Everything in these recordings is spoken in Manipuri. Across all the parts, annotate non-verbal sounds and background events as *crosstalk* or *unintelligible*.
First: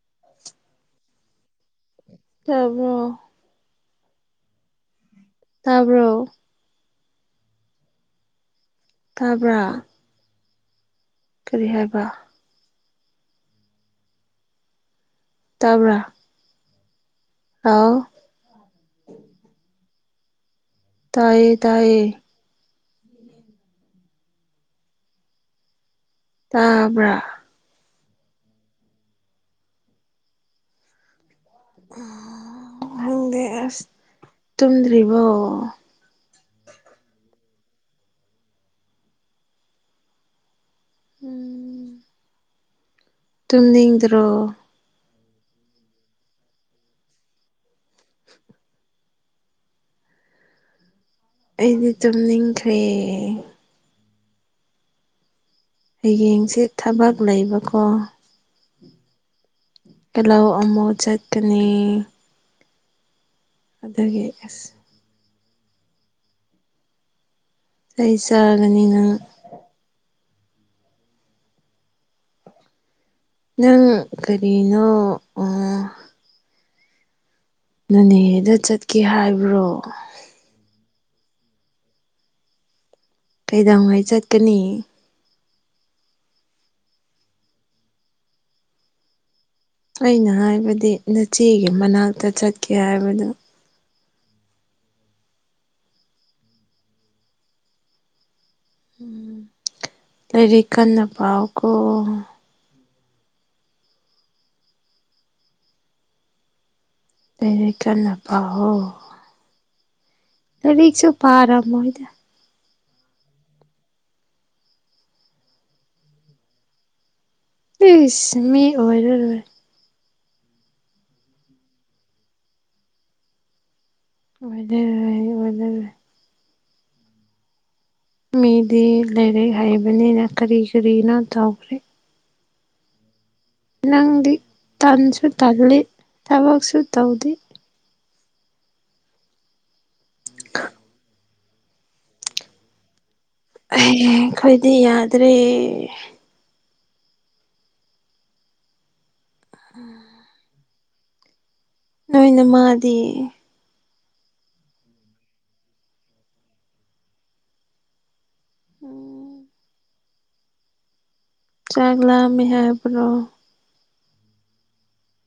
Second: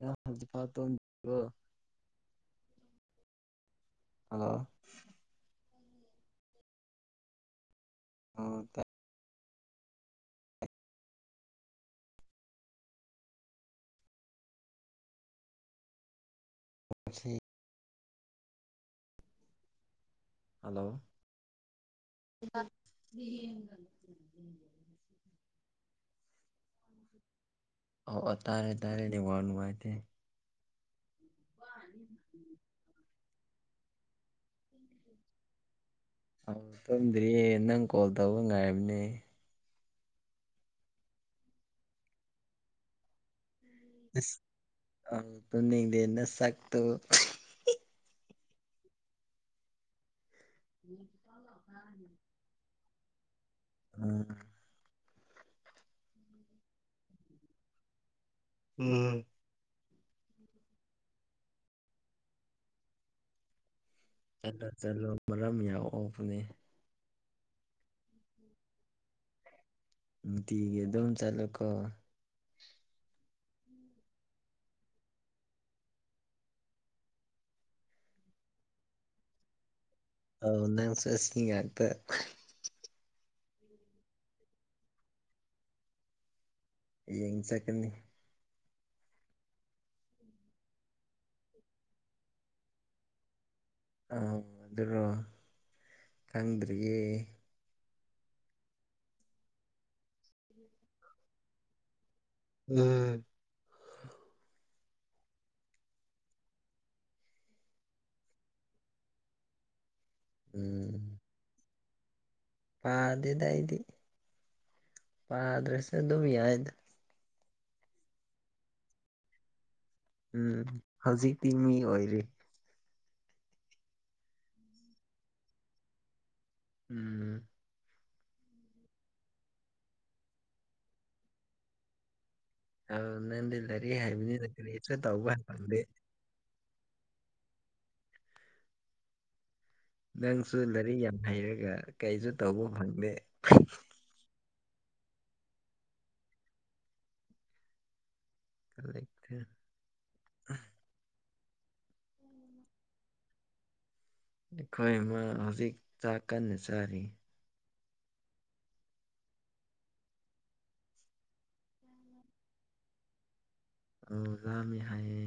ꯌꯥꯗꯤ ꯄ ꯇꯣ *unintelligible* ꯇꯥꯕ꯭ꯔꯣ ꯍꯜꯂꯣ ꯇꯥꯕꯔꯣ ꯑꯣ ꯇꯥꯏ ꯇꯥꯕ꯭ꯔ ꯀꯔꯤ ꯍꯥꯏꯕ ꯇꯕ꯭ꯔ ꯇꯥꯁꯤ ꯑꯥꯎ ꯍꯜꯂꯣ ꯇꯣꯏꯌꯦ ꯇꯣꯏꯌꯦ *inaudible* ꯇꯥꯕ꯭ꯔꯥ ꯑꯣ ꯑꯣ ꯇꯥꯔꯦ ꯅꯦꯠꯋꯥꯛ ꯅꯨꯡꯉꯥꯏꯇꯦ *inaudible* ꯈꯪꯗꯦ ꯑꯁ ꯇꯨꯝꯗ꯭ꯔꯤꯕꯣ ꯑ ꯇꯨꯝꯗ꯭ꯔꯤꯌꯦ ꯅꯪ ꯀꯣꯜ ꯇꯧꯕ ꯉꯥꯏꯔꯕꯅꯦ ꯎꯝ ꯇꯨꯝꯅꯤꯡꯗ꯭ꯔꯣ ꯑ ꯇꯨꯅꯤꯡꯗꯦꯟꯅ ꯅꯁꯛꯇꯨ ꯎꯝ ꯑꯩꯗꯤ ꯇꯨꯝ ꯅꯤꯡꯈ꯭ꯔꯦ ꯑ ꯍꯌꯦꯡꯁꯦ ꯊꯕꯛ ꯂꯩꯕꯀꯣ ꯎꯝ ꯂꯧ ꯑꯃꯨꯛ ꯆꯠꯀꯅꯤ ꯑꯗꯨꯗꯒꯤ ꯆꯠꯂꯣ ꯑꯁ ꯆꯠꯂꯣ ꯃꯔꯝ ꯌꯥꯎꯛꯑꯣꯛꯄꯅꯤ ꯆꯩ ꯆꯥꯔꯒꯅꯤ ꯅꯪ ꯅꯨꯡꯇꯤꯒꯤ ꯑꯗꯨꯝ ꯆꯠꯂꯨꯀꯣ ꯅꯪ ꯀꯔꯤꯅꯣ ꯑꯣ ꯅꯅꯦꯗ ꯆꯠꯀꯦ ꯍꯥꯏꯕ꯭ꯔꯣ ꯑ ꯅꯪ ꯆꯁ ꯌꯥꯥꯛꯇ ꯀꯩꯗꯧꯉꯥꯏ ꯆꯠꯀꯅꯤ ꯌꯦꯡ ꯆꯠꯀꯅꯤ ꯑꯩꯅ ꯍꯥꯏꯕꯗꯤ ꯅꯆꯦꯒꯤ ꯃꯅꯥꯛꯇ ꯆꯠꯀꯦ ꯍꯥꯏꯕꯗꯨ ꯑ ꯑꯗꯨꯔꯣ ꯈꯪꯗ꯭ꯔꯤꯌꯦ ꯎꯝ ꯂꯩꯔꯤ ꯀꯟꯅ ꯄꯥꯎ ꯀꯣ ꯎꯝ ꯂꯩꯔ ꯀꯟꯅ ꯄꯥꯣ ꯎꯝ ꯁꯨ ꯄꯥꯔꯝꯣꯏ ꯄꯥꯗꯦꯗ ꯑꯩꯗꯤ ꯄꯥꯗ꯭ꯔꯁꯨ ꯑꯗꯨꯝ ꯌꯥꯏꯗ ꯤꯁ ꯃꯤ ꯑꯣꯏꯔ ꯑꯣꯏ ꯎꯝ ꯍꯧꯖꯤꯛꯇꯤ ꯃꯤ ꯑꯣꯏꯔꯤ ꯑꯣꯏꯗ ꯑꯣꯏꯗ ꯎꯝ ꯃꯤꯗꯤ ꯂꯩꯔꯦ ꯍꯥꯏꯕꯅꯤꯅ ꯀꯔꯤ ꯀꯔꯤꯅꯣ ꯇꯧꯈ꯭ꯔꯦ ꯑ ꯅꯪꯗꯤ ꯂꯩꯔꯤꯦ ꯅꯪꯗꯤ ꯍꯥꯏꯕꯅꯤꯅ ꯀꯔꯤꯁꯨ ꯇꯧꯕ ꯐꯪꯗꯦ ꯇꯧꯗꯤ ꯅꯪꯁꯨ ꯂꯥꯏꯔꯤꯛ ꯌꯥꯝ ꯍꯩꯔꯒ ꯀꯩꯁꯨ ꯇꯧꯕ ꯐꯪꯗꯦ ꯑꯦ ꯑꯩꯈꯣꯏꯗꯤ ꯌꯥꯗ꯭ꯔꯦ ꯂꯩꯦ ꯎꯝ ꯑ ꯅꯣꯏꯅ ꯃꯥꯗꯤ ꯑꯩꯈꯣꯏ ꯑꯃ ꯍꯧꯖꯤꯛ ꯆꯥꯛ ꯀꯟꯅ ꯆꯥꯔꯤ ꯎꯝ ꯆꯒꯂꯃꯤ ꯍꯥꯏ ꯄꯨ꯭ꯔꯣ ꯑ ꯂꯥꯃꯤ ꯍꯥꯏꯌꯦ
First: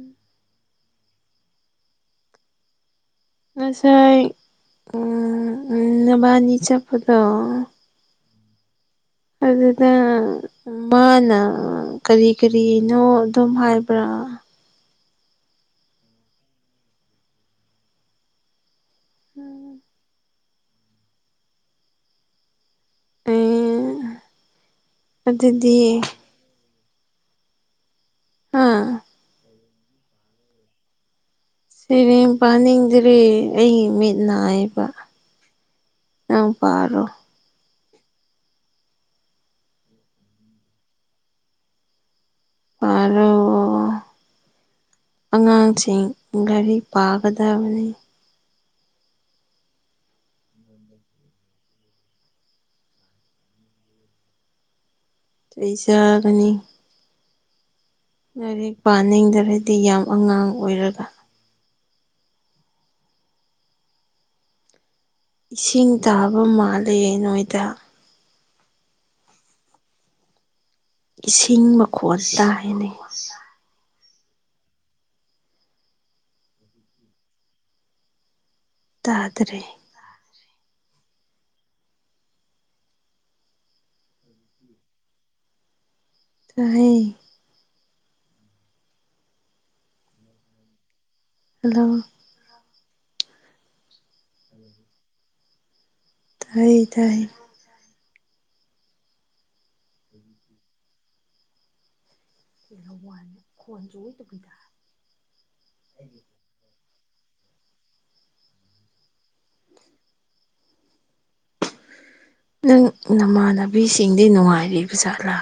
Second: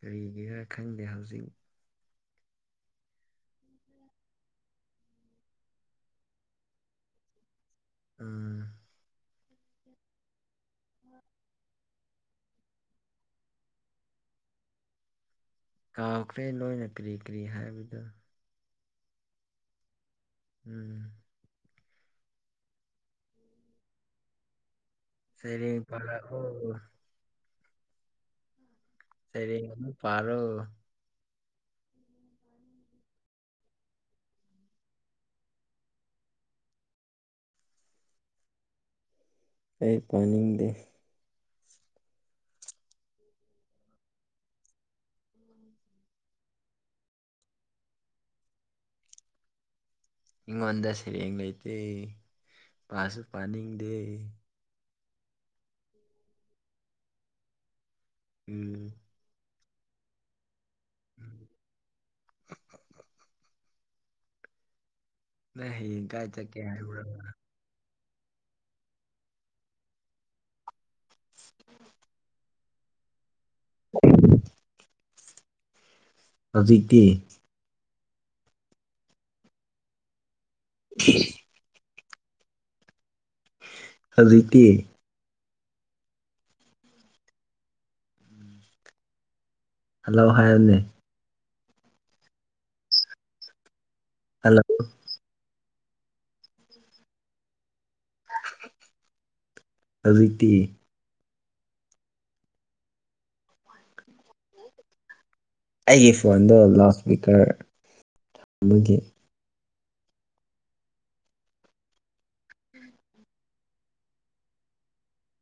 ꯀꯔꯤꯒ ꯈꯪꯗꯦ ꯍꯧꯖꯤꯛ ꯑꯁꯥꯏ ꯅꯚꯅꯤ ꯆꯞꯄꯗ ꯎꯝ ꯑꯗꯨꯗ ꯃꯥꯅ ꯀꯔꯤ ꯀꯔꯤꯅꯣ ꯑꯗꯨꯝ ꯍꯥꯏꯕ꯭ꯔꯥ *unintelligible* ꯀꯥꯎꯈ꯭ꯔꯦ ꯅꯣꯏꯅ ꯀꯔꯤ ꯀꯔꯤ ꯍꯥꯏꯕꯗꯨꯣ ꯎꯝ ꯎꯝ ꯁꯔꯤ ꯑꯗꯨꯗꯤ ꯄꯂ ꯑꯣ ꯍꯥꯥ ꯄꯥꯔꯣ ꯁꯩꯔꯦꯡ ꯄꯥꯅꯤꯡꯗ꯭ꯔꯦ ꯑꯩ ꯃꯤꯠ ꯅꯥꯏꯕ ꯑ ꯄꯥꯔꯣ ꯑꯩ ꯄꯥꯅꯤꯡꯗꯦ ꯑꯔ ꯑꯉꯥꯡꯁꯤꯡ ꯒꯥꯔꯤ ꯄꯥꯒꯗꯕꯅꯤ ꯑꯩꯉꯣꯟꯗ ꯁꯩꯔꯦꯡ ꯂꯩꯇꯦ ꯃꯥꯁꯨ ꯄꯥꯅꯤꯡꯗꯦ ꯆꯩ ꯆꯥꯒꯅꯤ ꯂꯥꯏꯔꯤꯛ ꯎꯝ ꯄꯥꯅꯤꯡꯗ꯭ꯔꯗꯤ ꯌꯥꯝ ꯑꯉꯥꯡ ꯑꯣꯏꯔꯒ ꯅꯪ ꯏꯁꯤꯡ ꯍꯌꯦꯡ ꯀꯥꯏ ꯇꯥꯕ ꯆꯠꯀꯦ ꯃꯥꯜꯂꯦ ꯍꯥꯏꯕ꯭ꯔꯣ ꯅꯣꯏꯗ ꯏꯁꯤꯡ ꯃꯈꯣꯟꯜ ꯇꯥꯍꯦꯅꯩ ꯑꯖꯤꯛꯇꯦ ꯇꯥꯗ꯭ꯔꯦ *unintelligible* ꯍꯧꯖꯤꯛꯇꯤ *unintelligible* ꯍꯜꯂꯣ ꯍꯥꯏꯕꯅꯦ ꯍꯜꯂꯣ ꯍꯜꯂꯣ ꯇꯥꯏ ꯇꯥꯏ ꯍꯧꯖꯤꯛꯇꯤ *inaudible* ꯀꯤꯜꯍꯧ ꯋꯥꯅꯦ ꯈꯣꯟꯁꯨ ꯑꯣꯏꯇꯕꯤꯗ ꯑꯩꯒꯤ ꯐꯣꯟꯗꯣ ꯂꯥꯎꯠ ꯏꯁꯄꯤꯀꯔ ꯊꯝꯕꯒꯤ ꯅꯪ ꯅꯃꯥꯟꯅꯕꯤꯁꯤꯡꯗꯤ ꯅꯨꯡꯉꯥꯏꯔꯤꯕ ꯖꯥꯠꯂꯥ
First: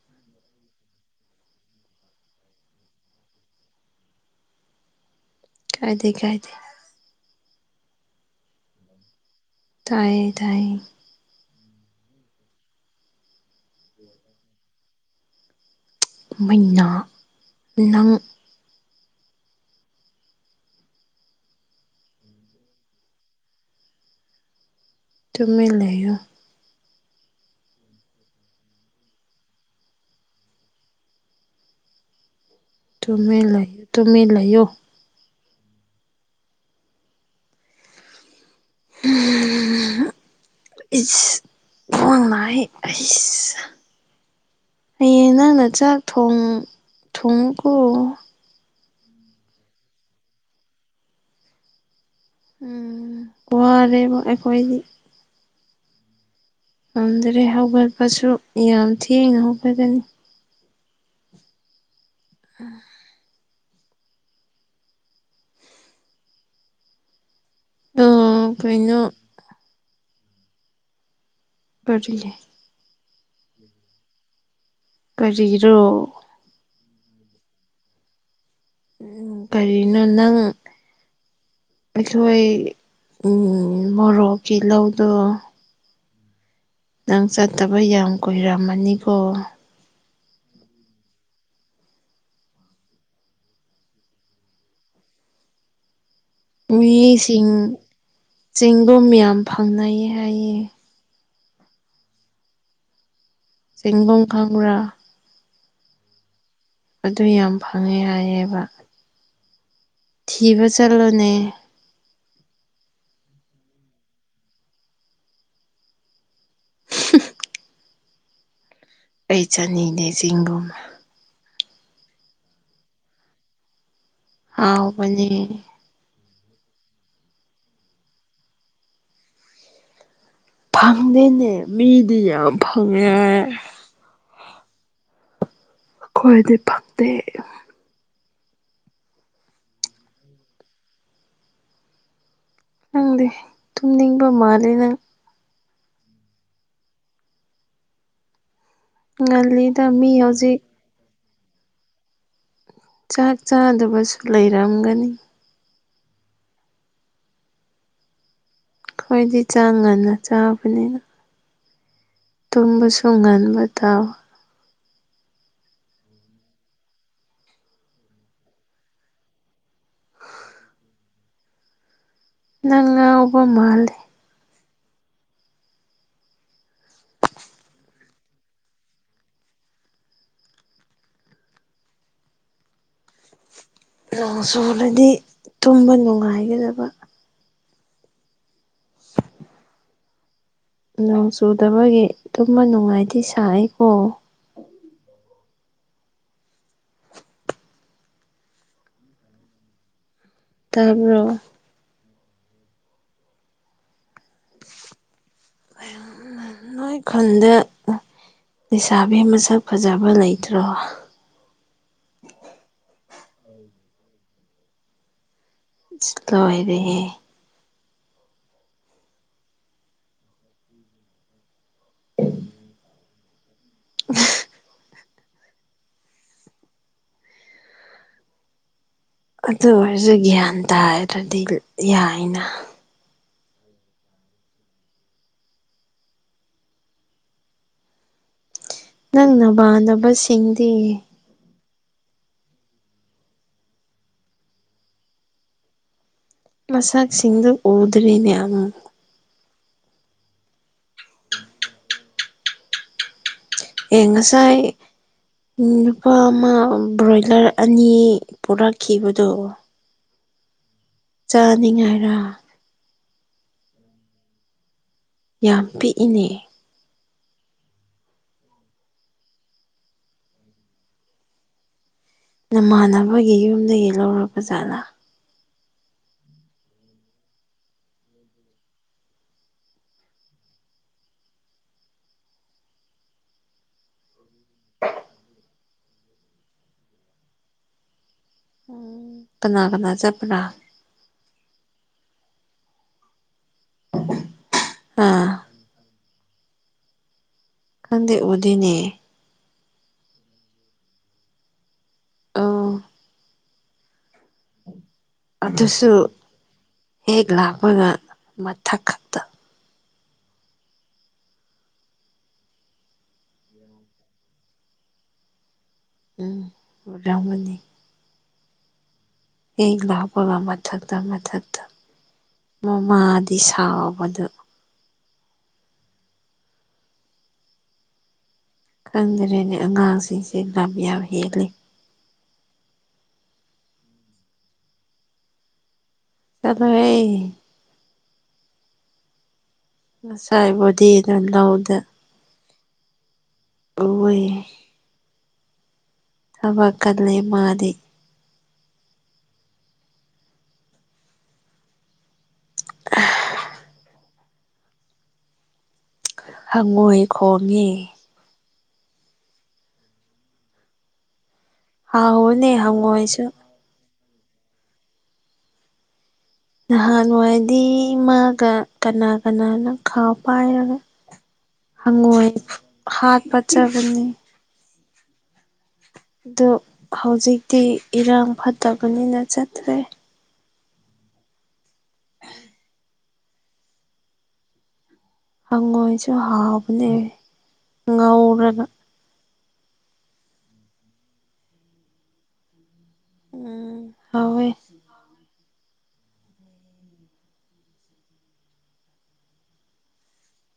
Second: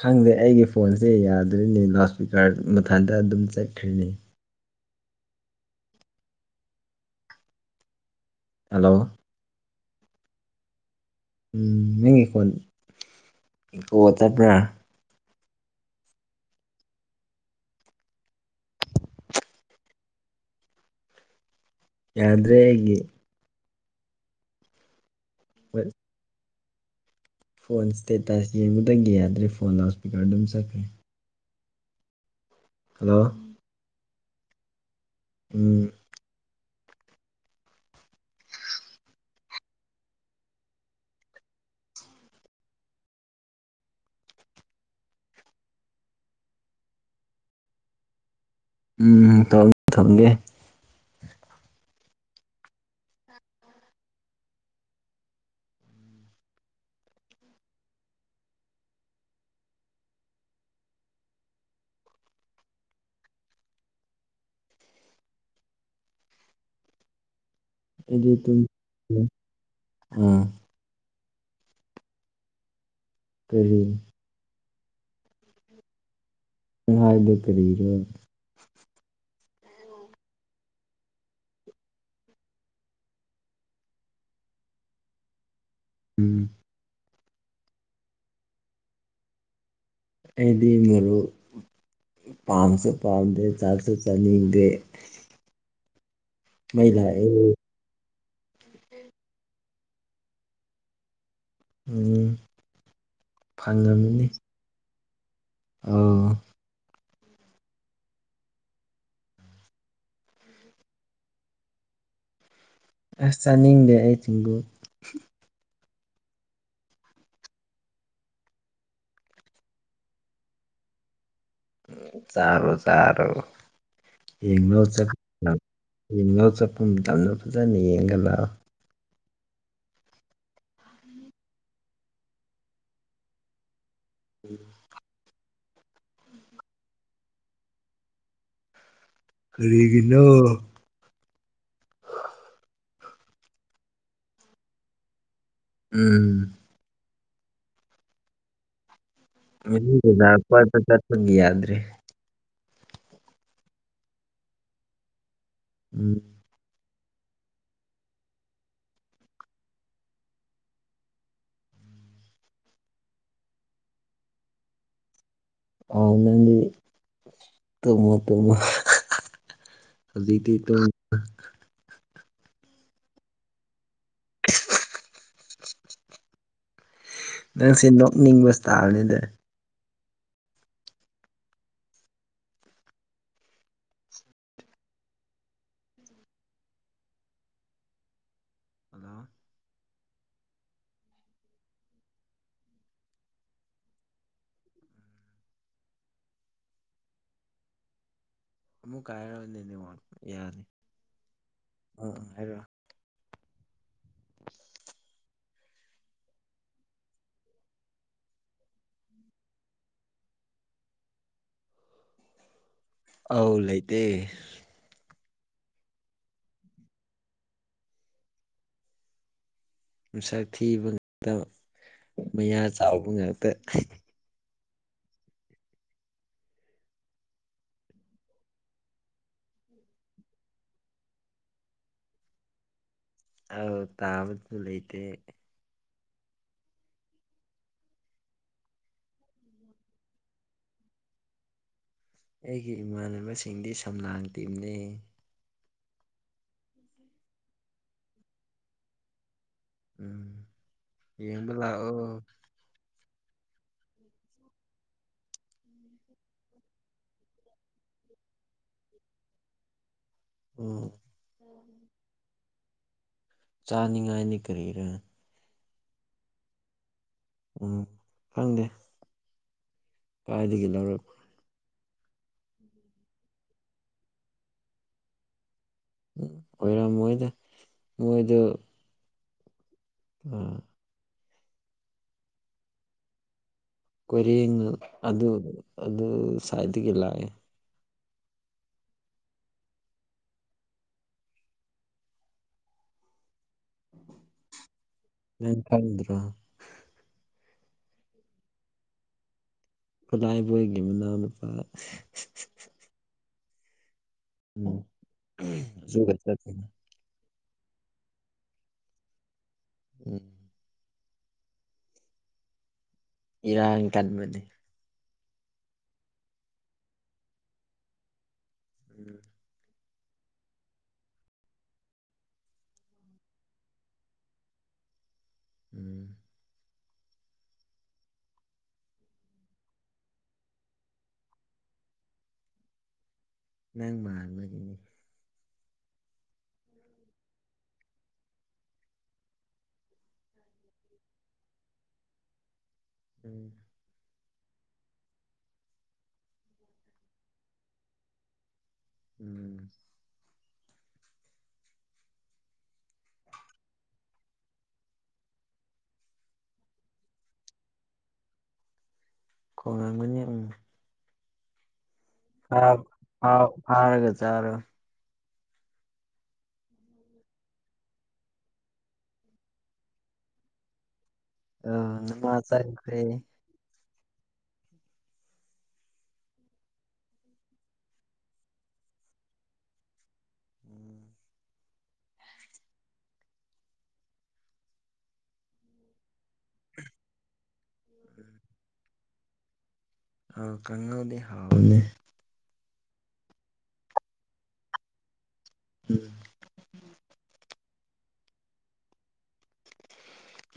ꯈꯪꯗꯦ ꯑꯩꯒꯤ ꯐꯣꯟꯁꯦ ꯌꯥꯗ꯭ꯔ‌ꯦꯅ‌ꯦ ꯂꯥꯎꯠ ꯏꯁꯄꯤꯀꯥꯔ ꯃꯊꯟꯇ ꯑꯗꯨꯝ ꯆꯠꯈ꯭ꯔ‌ꯦꯅ‌ꯦ ꯀꯥꯏꯗꯦ ꯀꯥꯏꯗꯦ ꯍꯜꯂꯣ ꯇꯥꯏꯌꯦ ꯇꯥꯏꯌꯦ ꯎꯝ ꯅꯪ ꯏꯈꯣꯟ ꯒꯣꯗꯕ꯭ꯔꯥ ꯃꯩꯅ ꯅꯪ ꯌꯥꯗ꯭ꯔꯦ ꯑꯩꯒꯤ ꯇꯨꯃꯤꯟ ꯂꯩꯌ‌ꯣ ꯐꯣꯟ ꯏꯁꯇꯦꯇꯥꯁ ꯌꯦꯡꯕꯗꯒꯤ ꯌꯥꯗ꯭ꯔꯦ ꯐꯣꯟ ꯂꯥꯎꯠ ꯏꯁꯄꯤꯀꯔ ꯑꯗꯨꯝ ꯆꯠꯈ꯭ꯔꯦ ꯍꯜꯂꯣ ꯇꯨꯃꯤꯟ ꯂꯩꯌꯨ ꯇꯨꯃꯤꯟ ꯂꯩꯥꯌꯣ ꯎꯝ *inaudible* ꯏꯖ ꯐ‌ꯣꯟ ꯃꯥꯏ ꯑꯩꯁ ꯍꯌꯦꯡ ꯅꯪꯅ ꯆꯥꯛ ꯊꯣꯡ ꯊꯣꯡꯉꯨꯀꯣ ꯎꯝ *inaudible* ꯊꯝꯒꯦ ꯎꯝ ꯋꯥꯔꯦꯕ ꯑꯩꯈꯣꯏꯗꯤ ꯑꯗꯨꯔꯦ ꯍꯧꯒꯠꯄꯁꯨ ꯌꯥꯝ ꯊꯦꯡꯅ ꯍꯧꯒꯠꯒꯅꯤ ꯑ ꯑ ꯀꯩꯅꯣ *unintelligible* *unintelligible* ꯀꯔꯤ ꯀꯔꯤꯔꯣ *unintelligible* ꯀꯔꯤꯔꯣ ꯎꯝ ꯀꯔꯤꯅꯣ ꯅꯪ ꯑꯩꯈꯣꯏ ꯎꯝ ꯃꯣꯔꯣꯛꯀꯤ ꯂꯧꯗꯣ ꯎꯝ ꯅꯪ ꯆꯠꯇꯕ ꯌꯥꯝ ꯀꯨꯏꯔꯝꯃꯅꯤꯀꯣ ꯑꯩꯗꯤ ꯃꯔꯨ ꯄꯥꯝꯁꯨ ꯄꯥꯝꯗꯦ ꯆꯥꯁꯨ ꯆꯥꯅꯤꯡꯗꯦ ꯃꯩ ꯂꯥꯛꯑꯦ ꯃꯤꯁꯤꯡ ꯆꯤꯡꯒꯨꯝ ꯌꯥꯝ ꯐꯪꯅꯩ ꯍꯥꯏꯌꯦ ꯎꯝ ꯆꯤꯕꯝ ꯈꯪꯕ꯭ꯔ ꯑ ꯑꯗꯨ ꯌꯥꯝ ꯐꯪꯉꯦ ꯍꯥꯏꯌꯦꯕ ꯊꯤꯕ ꯆꯠꯂꯣꯅꯦ ꯑꯁ ꯆꯥꯅꯤꯡꯗꯦ ꯑꯩ ꯆꯤꯡꯒꯨꯝ *unintelligible* ꯑꯩ ꯆꯥꯅꯤꯡꯉꯦ ꯆꯤꯡꯒꯨꯝ ꯆꯔꯣ ꯆꯥꯔꯣ ꯌꯦꯅ ꯍꯥꯎꯕꯅꯦ ꯌꯦꯡꯅꯣ ꯆꯠꯄ ꯃꯇꯝꯗ ꯐꯖꯅ ꯌꯦꯡꯒꯠꯂꯛꯑꯣ ꯐꯪꯗꯦꯅꯦ ꯃꯤꯗꯤ ꯌꯥꯝ ꯐꯪꯉꯦ ꯎꯝ ꯈꯣꯏꯗ ꯐꯛꯦ ꯀꯔꯤꯒꯤꯅꯣ ꯅꯪꯗꯤ ꯇꯨꯝꯅꯤꯡꯕ ꯃꯥꯂꯦ ꯅꯪ ꯎꯝ ꯉꯜꯂꯤꯗ ꯃꯤ ꯍꯧꯖꯤꯛ ꯄꯗ ꯆꯠꯄꯪꯗꯤ ꯌꯥꯗ꯭ꯔꯦ ꯆꯥꯛ ꯆꯥꯗꯕꯁꯨ ꯂꯩꯔꯝꯒꯅꯤ ꯎꯝ ꯈꯣꯏꯗꯤ ꯆꯥꯒꯅ ꯆꯥꯕꯅꯤꯅ ꯇꯨꯝꯕꯁꯨ ꯉꯟꯕ ꯊꯥꯎ ꯑꯅꯗꯤ ꯇꯣꯡꯃꯣ ꯇꯣꯃꯣ ꯍꯧꯖꯤꯗꯤ ꯇꯥ ꯅꯪ ꯑꯣꯕ ꯃꯥꯜꯦ ꯅꯪꯁꯦ ꯅꯣꯛꯅꯤꯡꯕ ꯇꯥꯔꯅꯤꯗ ꯅꯣꯡ ꯁꯣꯂꯗꯤ ꯇꯨꯝꯕ ꯅꯨꯡꯉꯥꯏꯒꯗꯕ ꯍꯜꯂꯣ ꯅꯣꯡ ꯆꯨꯗꯕꯒꯤ ꯇꯃ ꯅꯨꯡꯉꯥꯏꯗꯤ ꯁꯏꯀꯣ ꯑꯃꯨꯛ ꯀꯥꯏꯔꯅꯤ ꯋꯥꯣ ꯇꯥꯔꯕꯔꯣ ꯑꯥ ꯑꯥ ꯍꯥꯏꯔꯑꯣ *unintelligible* ꯅꯣꯏ ꯈꯟꯗꯦ ꯂꯩꯁꯥꯕꯤ ꯃꯁꯛ ꯐꯖꯕ ꯂꯩꯇ꯭ꯔꯣ ꯑꯧ ꯂꯩꯥꯏꯇ ꯂꯗꯦꯍꯦ ꯁꯛ ꯊꯤꯕ ꯉꯇ ꯃꯌꯥ ꯆꯥꯎꯕ ꯉꯇ ꯑꯗꯨ ꯑꯣꯏꯔꯁꯨ ꯒ꯭ꯌꯥꯟ ꯇꯥꯔꯗꯤ ꯌꯥꯏꯅ ꯑꯥ ꯇꯥꯕ ꯂꯩꯩꯇꯦ ꯅꯪ ꯅꯕ ꯅꯕꯁꯤꯡꯗꯤ ꯑꯩꯒꯤ ꯏꯃꯥꯟꯅꯕꯁꯤꯡꯗꯤ ꯁꯝꯂꯥꯡ ꯇꯤꯝꯅꯤ ꯃꯁꯛꯁꯤꯡꯗꯨ ꯎꯗ꯭ꯔꯤꯅꯦ ꯑꯃꯨꯛ ꯎꯝ ꯌꯦꯕꯂ ꯑꯣ ꯌꯦꯉꯁꯥꯏ ꯅꯨꯄꯥ ꯑꯃ ꯕ꯭ꯔꯣꯏꯂꯔ ꯑꯅꯤ ꯄꯨꯔꯛꯈꯤꯕꯗꯣ ꯎꯝ ꯆꯥꯅꯤꯡꯉꯥꯏꯔ ꯆꯥꯅꯤꯡꯉꯥꯏꯅꯤ ꯀꯔꯤꯔꯦ ꯌꯥꯝ ꯄꯤꯛꯏꯅꯦ ꯎꯝ ꯈꯪꯗꯦ ꯀꯥꯏꯗꯒꯤꯗꯒꯤ ꯂꯔ ꯅꯃꯥꯟꯅꯕꯒꯤ ꯌꯨꯝꯗꯒꯤ ꯂꯧꯔꯔꯕ ꯖꯥꯠꯂꯥ ꯎ ꯑꯣꯏꯔ ꯃꯣꯏꯗ ꯃꯣꯏꯗ ꯑꯥ ꯀꯣꯏꯔꯦꯡ ꯑꯗꯨ ꯑꯗꯨ ꯁꯥꯏꯠꯇꯒꯤ ꯂꯥꯛꯑꯦ ꯎꯝ ꯀꯅꯥ ꯀꯅꯥ ꯆꯄ ꯑꯥ *unintelligible* ꯀꯪꯗ ꯑꯣꯗꯤꯅꯦ ꯈꯨꯂꯥꯏ ꯏꯕꯣꯏꯒꯤ ꯃꯅꯥꯎꯅꯨꯄꯥ ꯑꯣ ꯑꯗꯨꯁꯨ *unintelligible* ꯍꯦꯛ ꯂꯥꯛꯄꯒ ꯃꯊꯛ ꯈꯛꯇ ꯎꯝ ꯏꯔꯥꯡ ꯇꯟꯕꯗꯤ ꯎꯝꯔꯃꯅꯤ ꯎꯝ ꯂꯕꯂ ꯃꯊꯗꯝ ꯃꯊꯠꯇꯝ ꯃꯃꯥꯗꯤ ꯁꯥꯎꯕꯗ ꯎꯝ ꯈꯪꯗ꯭ꯔꯦꯅꯦ ꯑꯉꯥꯡꯁꯤꯡꯁꯦ ꯌꯥꯝ ꯌꯥꯝ ꯍꯦꯜꯜꯂꯤ ꯅꯪ ꯃꯥꯔ ꯃꯗꯤꯅꯤ ꯆꯂꯣ ꯍ ꯉꯁꯥꯏꯕꯨꯗꯤ ꯑꯗꯨꯝ ꯂꯧꯗꯦ ꯎꯝ ꯑꯣꯏ ꯊꯕ ꯀꯗꯂꯦ ꯃꯥꯔꯤ ꯎꯝ *unintelligible* ꯍꯪꯉꯣꯏ ꯈꯣꯡꯉꯦ ꯀꯣꯡ ꯉꯥꯡꯒꯅꯤ ꯎꯝ ꯍꯥꯎꯕꯅꯦ ꯐ ꯍꯪꯉꯣꯏꯁꯨ ꯐꯥꯎ ꯐꯥꯔꯒ ꯆꯔꯒ ꯅꯍꯥꯟꯋꯥꯏꯗꯤ ꯃꯥꯒ ꯀꯅꯥ ꯀꯅꯥꯅ ꯈꯥꯎ ꯄꯥꯏꯔꯒ ꯑꯥ ꯍꯪꯉꯣꯏ ꯅꯃꯥ ꯆꯠꯈ꯭ꯔꯦ ꯍꯥꯠꯄꯠꯆꯕꯅꯤ ꯑꯗꯨ ꯍꯧꯖꯤꯛꯇꯤ ꯏꯔꯥꯡ ꯐꯠꯇꯕꯅꯤꯅ ꯆꯠꯇ꯭ꯔꯦ ꯍꯪꯉꯣꯏꯁꯨ ꯍꯥꯎꯕꯅꯦ ꯉꯧꯔꯒ ꯑꯥꯎ ꯀꯥꯡꯪꯍꯧꯗꯤ ꯍꯥꯎꯅꯦ ꯎꯝ ꯍꯋ ꯎꯝ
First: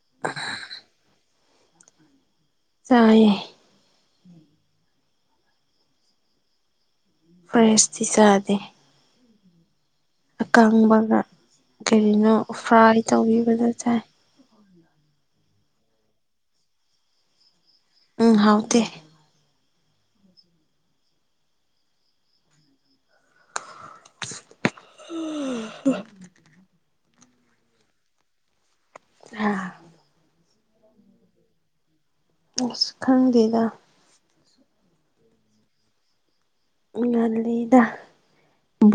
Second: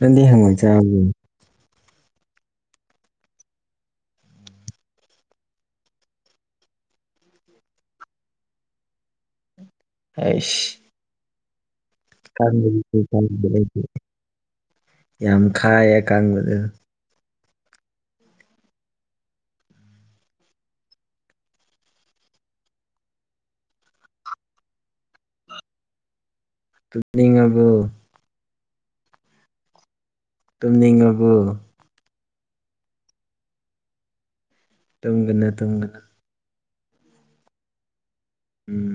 ꯔꯗꯤꯦ ꯍꯉ ꯆ ꯆꯑꯌꯦ ꯐꯔꯦꯁꯇ ꯁꯥꯗꯦ ꯀꯪꯕꯒ ꯀꯥꯟ ꯀ ꯌꯥꯗ ꯆꯥꯏ ꯌꯥꯝ ꯈꯥꯏꯦ ꯀꯥꯡꯕꯗꯨ ꯎꯝ ꯍꯥꯎꯗꯤ ꯎ ꯆꯨꯅꯤꯡꯉꯕꯨ ꯑ ꯇꯨꯝꯅꯤꯡꯉꯕꯨ ꯑꯁ ꯈꯪꯗꯦꯗ ꯇꯨꯡꯒꯅ ꯇꯨꯡꯒꯅ ꯎ ꯂꯩ ꯏꯗ ꯣ ꯎꯝ